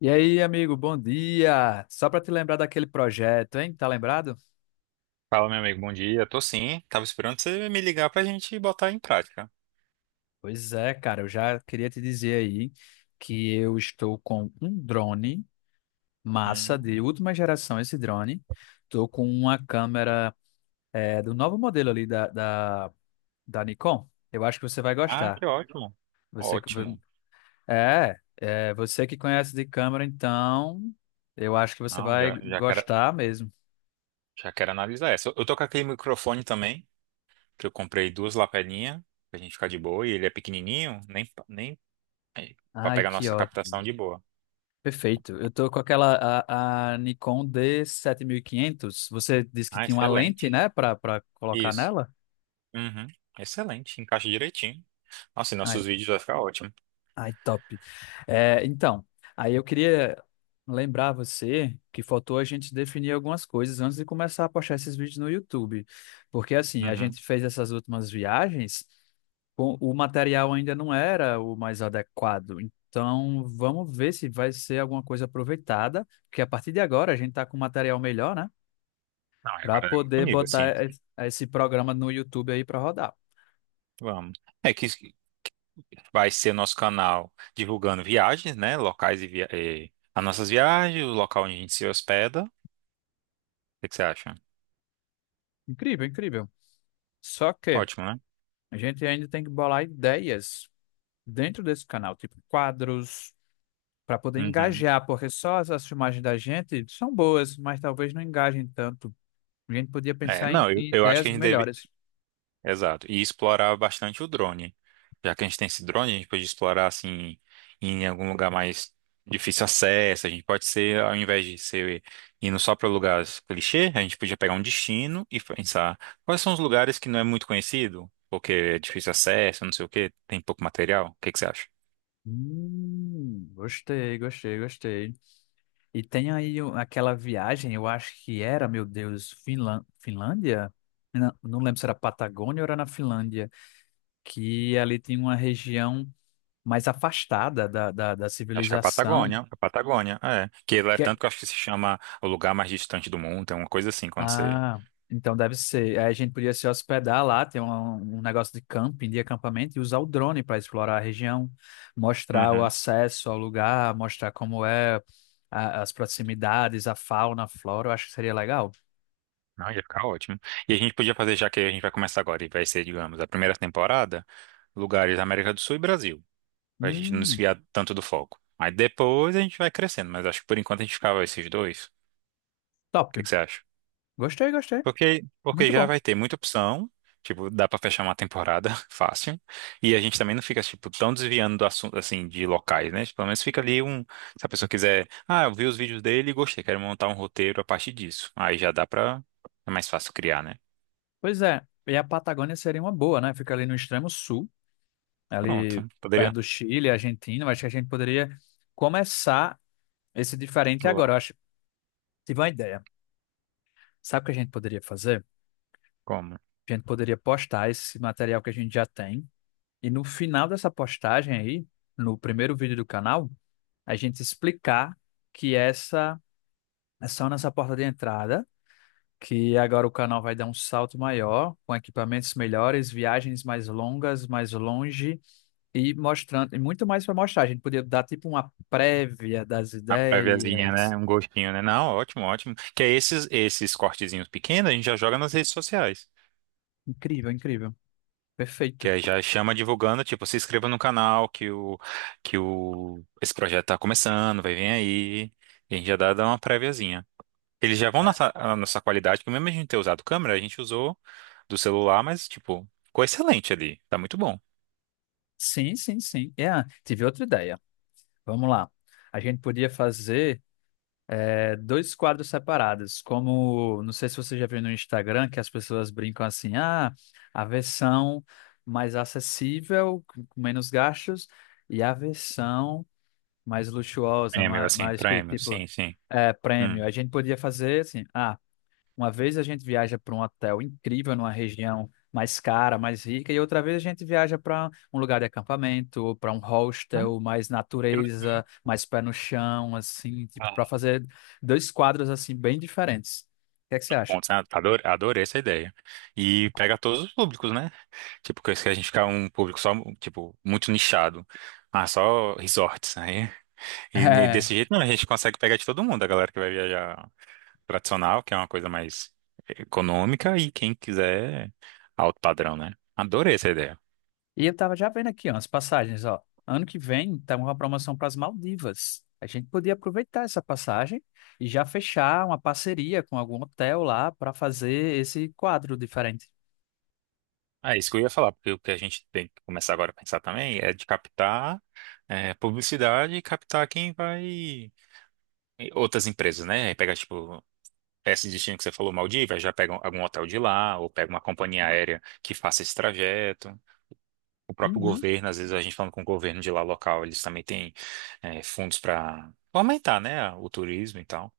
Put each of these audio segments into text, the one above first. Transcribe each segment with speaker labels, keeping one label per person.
Speaker 1: E aí, amigo, bom dia! Só para te lembrar daquele projeto, hein? Tá lembrado?
Speaker 2: Fala, meu amigo, bom dia. Tô sim, tava esperando você me ligar pra gente botar em prática.
Speaker 1: Pois é, cara, eu já queria te dizer aí que eu estou com um drone massa de
Speaker 2: Hum.
Speaker 1: última geração, esse drone. Estou com uma câmera do novo modelo ali da Nikon. Eu acho que você vai
Speaker 2: Ah,
Speaker 1: gostar.
Speaker 2: que ótimo.
Speaker 1: Você que-
Speaker 2: Ótimo.
Speaker 1: é você que conhece de câmera, então eu acho que você
Speaker 2: Não,
Speaker 1: vai
Speaker 2: já, já quero,
Speaker 1: gostar mesmo.
Speaker 2: já quero analisar essa. Eu tô com aquele microfone também, que eu comprei duas lapelinhas, pra gente ficar de boa, e ele é pequenininho, nem pra
Speaker 1: Ai,
Speaker 2: pegar
Speaker 1: que
Speaker 2: nossa
Speaker 1: ótimo.
Speaker 2: captação de boa.
Speaker 1: Perfeito. Eu tô com aquela a Nikon d 7500. Você disse que
Speaker 2: Ah,
Speaker 1: tinha uma lente,
Speaker 2: excelente.
Speaker 1: né, para colocar
Speaker 2: Isso.
Speaker 1: nela?
Speaker 2: Uhum. Excelente, encaixa direitinho. Nossa, e
Speaker 1: Ai,
Speaker 2: nossos vídeos vai ficar ótimo.
Speaker 1: ai, top. É, então, aí eu queria lembrar você que faltou a gente definir algumas coisas antes de começar a postar esses vídeos no YouTube. Porque assim, a
Speaker 2: Uhum.
Speaker 1: gente fez essas últimas viagens, o material ainda não era o mais adequado. Então, vamos ver se vai ser alguma coisa aproveitada, porque a partir de agora a gente tá com um material melhor, né,
Speaker 2: Não, e
Speaker 1: para
Speaker 2: agora é outro
Speaker 1: poder
Speaker 2: nível, assim.
Speaker 1: botar esse programa no YouTube aí para rodar.
Speaker 2: Vamos. É que vai ser nosso canal divulgando viagens, né? Locais e, e as nossas viagens, o local onde a gente se hospeda. O que que você acha?
Speaker 1: Incrível, incrível. Só que
Speaker 2: Ótimo, né?
Speaker 1: a gente ainda tem que bolar ideias dentro desse canal, tipo quadros, para poder
Speaker 2: Uhum.
Speaker 1: engajar, porque só as, as filmagens da gente são boas, mas talvez não engajem tanto. A gente podia
Speaker 2: É,
Speaker 1: pensar em,
Speaker 2: não, eu,
Speaker 1: em
Speaker 2: eu acho que
Speaker 1: ideias
Speaker 2: a gente deve.
Speaker 1: melhores.
Speaker 2: Exato. E explorar bastante o drone. Já que a gente tem esse drone, a gente pode explorar assim em algum lugar mais difícil acesso. A gente pode ser, ao invés de ser indo só para lugares clichê, a gente podia pegar um destino e pensar quais são os lugares que não é muito conhecido, porque é difícil acesso, não sei o quê, tem pouco material. O que que você acha?
Speaker 1: Gostei, gostei, gostei. E tem aí aquela viagem, eu acho que era, meu Deus, Finlândia? Não, não lembro se era Patagônia ou era na Finlândia, que ali tem uma região mais afastada da
Speaker 2: Acho que é
Speaker 1: civilização.
Speaker 2: A Patagônia, é. Que lá é
Speaker 1: Que é-
Speaker 2: tanto que eu acho que se chama o lugar mais distante do mundo, é uma coisa assim, quando você...
Speaker 1: Ah, então deve ser. Aí a gente podia se hospedar lá, ter um negócio de camping, de acampamento, e usar o drone para explorar a região, mostrar o
Speaker 2: Uhum.
Speaker 1: acesso ao lugar, mostrar como é as proximidades, a fauna, a flora. Eu acho que seria legal.
Speaker 2: Não, ia ficar ótimo. E a gente podia fazer, já que a gente vai começar agora, e vai ser, digamos, a primeira temporada, lugares da América do Sul e Brasil, pra gente não
Speaker 1: Hum,
Speaker 2: desviar tanto do foco. Aí depois a gente vai crescendo, mas acho que por enquanto a gente ficava esses dois. O
Speaker 1: Top.
Speaker 2: que que você acha?
Speaker 1: Gostei, gostei.
Speaker 2: Porque
Speaker 1: Muito
Speaker 2: já
Speaker 1: bom.
Speaker 2: vai ter muita opção, tipo, dá pra fechar uma temporada fácil, e a gente também não fica, tipo, tão desviando do assunto, assim, de locais, né? Tipo, pelo menos fica ali um, se a pessoa quiser, ah, eu vi os vídeos dele e gostei, quero montar um roteiro a partir disso. Aí já dá pra, é mais fácil criar, né?
Speaker 1: Pois é. E a Patagônia seria uma boa, né? Fica ali no extremo sul,
Speaker 2: Pronto,
Speaker 1: ali
Speaker 2: poderia,
Speaker 1: perto do Chile, Argentina, mas acho que a gente poderia começar esse diferente
Speaker 2: vou
Speaker 1: agora.
Speaker 2: lá,
Speaker 1: Eu acho, tive uma ideia. Sabe o que a gente poderia fazer?
Speaker 2: como?
Speaker 1: A gente poderia postar esse material que a gente já tem e no final dessa postagem aí, no primeiro vídeo do canal, a gente explicar que essa é só nossa porta de entrada, que agora o canal vai dar um salto maior, com equipamentos melhores, viagens mais longas, mais longe e mostrando, e muito mais para mostrar. A gente podia dar tipo uma prévia das
Speaker 2: A préviazinha,
Speaker 1: ideias.
Speaker 2: né? Um gostinho, né? Não, ótimo, ótimo. Que é esses cortezinhos pequenos, a gente já joga nas redes sociais.
Speaker 1: Incrível, incrível.
Speaker 2: Que
Speaker 1: Perfeito.
Speaker 2: aí já chama divulgando, tipo, se inscreva no canal que o esse projeto tá começando, vai vir aí. E a gente já dá uma préviazinha. Eles já vão na nossa qualidade, porque mesmo a gente ter usado câmera, a gente usou do celular, mas tipo, ficou excelente ali. Tá muito bom.
Speaker 1: Sim, sim, sim. É, tive outra ideia. Vamos lá. A gente podia fazer dois quadros separados, como, não sei se você já viu no Instagram, que as pessoas brincam assim, ah, a versão mais acessível, com menos gastos, e a versão mais luxuosa,
Speaker 2: Prêmio,
Speaker 1: mais,
Speaker 2: assim,
Speaker 1: mais chique,
Speaker 2: prêmio,
Speaker 1: tipo,
Speaker 2: sim, sim. Hum.
Speaker 1: prêmio. A gente podia fazer assim. Uma vez a gente viaja para um hotel incrível, numa região mais cara, mais rica, e outra vez a gente viaja para um lugar de acampamento, para um
Speaker 2: Ah,
Speaker 1: hostel, mais
Speaker 2: que legal.
Speaker 1: natureza, mais pé no chão, assim, tipo,
Speaker 2: Ah,
Speaker 1: para fazer dois quadros assim bem diferentes. O que é que você acha?
Speaker 2: bom, sabe? Adorei, adorei essa ideia. E pega todos os públicos, né? Tipo, que a gente ficar um público só, tipo, muito nichado. Ah, só resorts, né? E ne-
Speaker 1: É.
Speaker 2: desse jeito, não, a gente consegue pegar de todo mundo, a galera que vai viajar tradicional, que é uma coisa mais econômica, e quem quiser alto padrão, né? Adorei essa ideia.
Speaker 1: E eu tava já vendo aqui, ó, as passagens, ó. Ano que vem tá uma promoção para as Maldivas. A gente podia aproveitar essa passagem e já fechar uma parceria com algum hotel lá para fazer esse quadro diferente.
Speaker 2: Ah, isso que eu ia falar, porque o que a gente tem que começar agora a pensar também é de captar publicidade e captar quem vai, e outras empresas, né? Pegar, tipo, esse destino que você falou, Maldivas, já pega algum hotel de lá, ou pega uma companhia aérea que faça esse trajeto. O próprio
Speaker 1: Uhum.
Speaker 2: governo, às vezes a gente falando com o governo de lá local, eles também têm fundos para aumentar, né, o turismo e tal.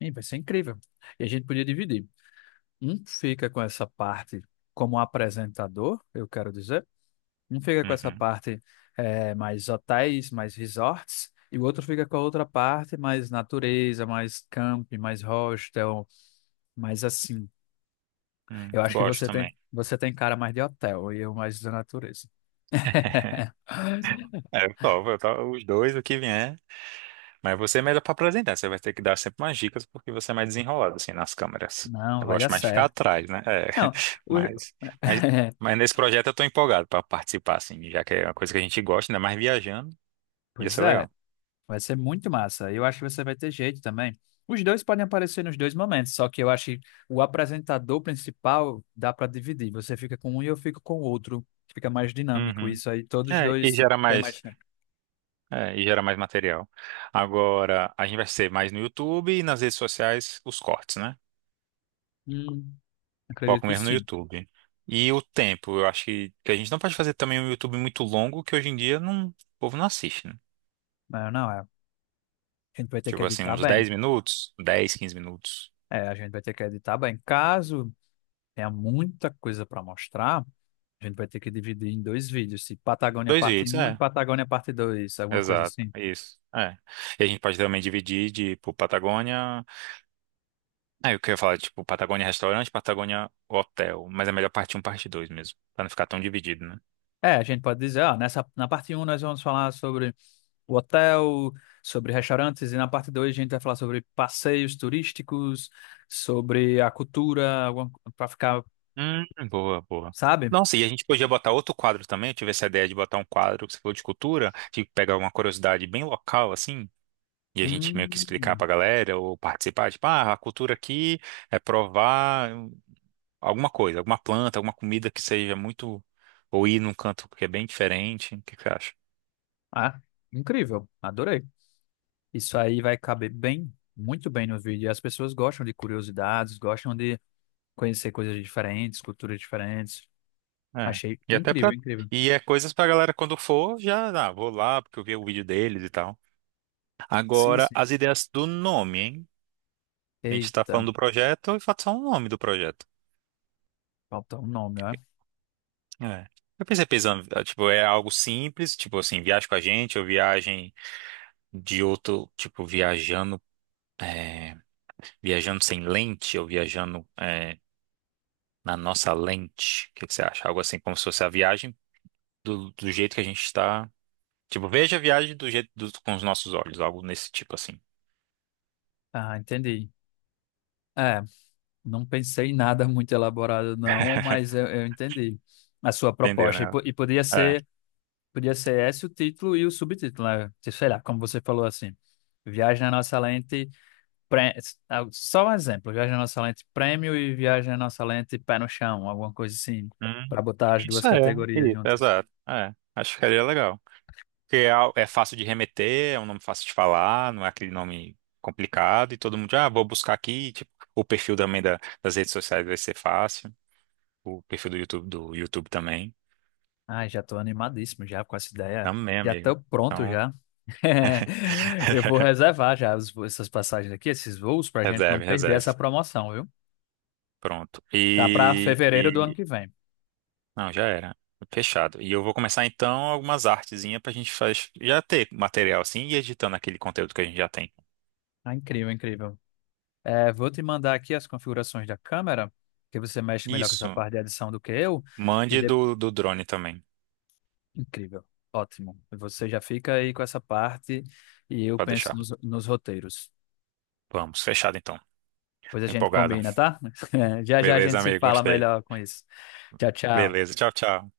Speaker 1: Ih, vai ser incrível. E a gente podia dividir. Um fica com essa parte como apresentador, eu quero dizer. Um fica com essa
Speaker 2: Uhum.
Speaker 1: parte mais hotéis, mais resorts. E o outro fica com a outra parte mais natureza, mais camping, mais hostel, mais assim. Eu acho que
Speaker 2: Gosto também.
Speaker 1: você tem cara mais de hotel e eu mais da natureza.
Speaker 2: É, eu, topo, eu topo os dois, o que vier. Mas você é melhor para apresentar, você vai ter que dar sempre umas dicas, porque você é mais desenrolado, assim, nas câmeras.
Speaker 1: Não,
Speaker 2: Eu
Speaker 1: vai dar
Speaker 2: gosto mais de ficar
Speaker 1: certo.
Speaker 2: atrás, né? É,
Speaker 1: Não, o-
Speaker 2: mas, mas, mas nesse projeto eu tô empolgado para participar, assim, já que é uma coisa que a gente gosta, ainda mais viajando, ia
Speaker 1: pois
Speaker 2: ser
Speaker 1: é.
Speaker 2: legal.
Speaker 1: Vai ser muito massa. Eu acho que você vai ter jeito também. Os dois podem aparecer nos dois momentos, só que eu acho que o apresentador principal dá para dividir. Você fica com um e eu fico com o outro. Fica mais dinâmico
Speaker 2: Uhum.
Speaker 1: isso aí. Todos os
Speaker 2: É, e
Speaker 1: dois
Speaker 2: gera
Speaker 1: têm
Speaker 2: mais.
Speaker 1: mais tempo.
Speaker 2: É, e gera mais material. Agora, a gente vai ser mais no YouTube e nas redes sociais os cortes, né?
Speaker 1: Hum, Acredito
Speaker 2: Foco
Speaker 1: que
Speaker 2: mesmo no
Speaker 1: sim.
Speaker 2: YouTube. E o tempo, eu acho que a gente não pode fazer também um YouTube muito longo, que hoje em dia não, o povo não assiste, né?
Speaker 1: Mas não, é. A gente vai ter que
Speaker 2: Tipo assim,
Speaker 1: editar
Speaker 2: uns
Speaker 1: bem.
Speaker 2: 10 minutos, 10, 15 minutos.
Speaker 1: É, a gente vai ter que editar bem. Caso tenha muita coisa para mostrar, a gente vai ter que dividir em dois vídeos. Se Patagônia
Speaker 2: Dois
Speaker 1: parte
Speaker 2: vídeos,
Speaker 1: um e
Speaker 2: é.
Speaker 1: Patagônia parte dois, alguma coisa
Speaker 2: Exato,
Speaker 1: assim.
Speaker 2: isso. É. E a gente pode também dividir de, tipo, Patagônia. Ah, eu queria falar, tipo, Patagônia restaurante, Patagônia hotel. Mas é melhor parte um parte 2 mesmo. Pra não ficar tão dividido, né?
Speaker 1: É, a gente pode dizer, ó, nessa, na parte um nós vamos falar sobre o hotel, sobre restaurantes, e na parte 2 a gente vai falar sobre passeios turísticos, sobre a cultura, para ficar,
Speaker 2: Boa, boa.
Speaker 1: sabe?
Speaker 2: Nossa, e a gente podia botar outro quadro também. Eu tive essa ideia de botar um quadro que você falou de cultura, de pegar uma curiosidade bem local, assim, e a gente meio que explicar pra
Speaker 1: Hum,
Speaker 2: galera ou participar. Tipo, ah, a cultura aqui é provar alguma coisa, alguma planta, alguma comida que seja muito. Ou ir num canto que é bem diferente. O que que você acha?
Speaker 1: ah, Incrível, adorei. Isso aí vai caber bem, muito bem no vídeo. E as pessoas gostam de curiosidades, gostam de conhecer coisas diferentes, culturas diferentes.
Speaker 2: É.
Speaker 1: Achei
Speaker 2: E até
Speaker 1: incrível,
Speaker 2: pra.
Speaker 1: incrível.
Speaker 2: E é coisas pra galera quando for, já, ah, vou lá, porque eu vi o vídeo deles e tal.
Speaker 1: Sim,
Speaker 2: Agora,
Speaker 1: sim.
Speaker 2: as ideias do nome, hein? A gente tá
Speaker 1: Eita,
Speaker 2: falando do projeto e falta só o nome do projeto.
Speaker 1: faltou um nome, ó.
Speaker 2: É. Eu pensei pensando, ah, tipo, é algo simples, tipo assim, viagem com a gente, ou viagem de outro, tipo, viajando, é, viajando sem lente, ou viajando, na nossa lente. O que que você acha? Algo assim, como se fosse a viagem do jeito que a gente está. Tipo, veja a viagem do jeito com os nossos olhos, algo nesse tipo assim.
Speaker 1: Ah, entendi. É. Não pensei em nada muito elaborado, não, mas eu entendi a sua
Speaker 2: Entendeu,
Speaker 1: proposta. E,
Speaker 2: né?
Speaker 1: e podia
Speaker 2: É.
Speaker 1: ser, podia ser esse o título e o subtítulo, né? Tipo, sei lá, como você falou assim. Viagem na nossa lente, pre- só um exemplo, Viagem na Nossa Lente Prêmio e Viagem na Nossa Lente Pé no Chão, alguma coisa assim,
Speaker 2: Hum,
Speaker 1: para botar as duas
Speaker 2: isso é,
Speaker 1: categorias
Speaker 2: isso,
Speaker 1: juntas.
Speaker 2: exato. É, acho que ficaria legal. Porque é fácil de remeter, é um nome fácil de falar, não é aquele nome complicado e todo mundo, ah, vou buscar aqui, tipo, o perfil também das redes sociais vai ser fácil, o perfil do YouTube também.
Speaker 1: Ai, já estou animadíssimo já com essa ideia.
Speaker 2: Amém,
Speaker 1: Já
Speaker 2: amigo.
Speaker 1: estou pronto
Speaker 2: Então,
Speaker 1: já. Eu vou reservar já essas passagens aqui, esses voos, para a gente
Speaker 2: reserve,
Speaker 1: não perder essa
Speaker 2: reserve.
Speaker 1: promoção, viu?
Speaker 2: Pronto.
Speaker 1: Tá para
Speaker 2: E,
Speaker 1: fevereiro do ano
Speaker 2: e-
Speaker 1: que vem.
Speaker 2: não, já era. Fechado. E eu vou começar então algumas artezinhas pra gente já ter material assim e editando aquele conteúdo que a gente já tem.
Speaker 1: Ah, incrível, incrível. É, vou te mandar aqui as configurações da câmera, que você mexe melhor com essa
Speaker 2: Isso.
Speaker 1: parte de edição do que eu. E
Speaker 2: Mande
Speaker 1: de-
Speaker 2: do drone também,
Speaker 1: Incrível, ótimo. Você já fica aí com essa parte e eu
Speaker 2: pra
Speaker 1: penso
Speaker 2: deixar.
Speaker 1: nos roteiros.
Speaker 2: Vamos, fechado então.
Speaker 1: Depois a
Speaker 2: Tô
Speaker 1: gente
Speaker 2: empolgado.
Speaker 1: combina, tá? Já já a
Speaker 2: Beleza,
Speaker 1: gente se
Speaker 2: amigo,
Speaker 1: fala
Speaker 2: gostei.
Speaker 1: melhor com isso. Tchau, tchau.
Speaker 2: Beleza, tchau, tchau.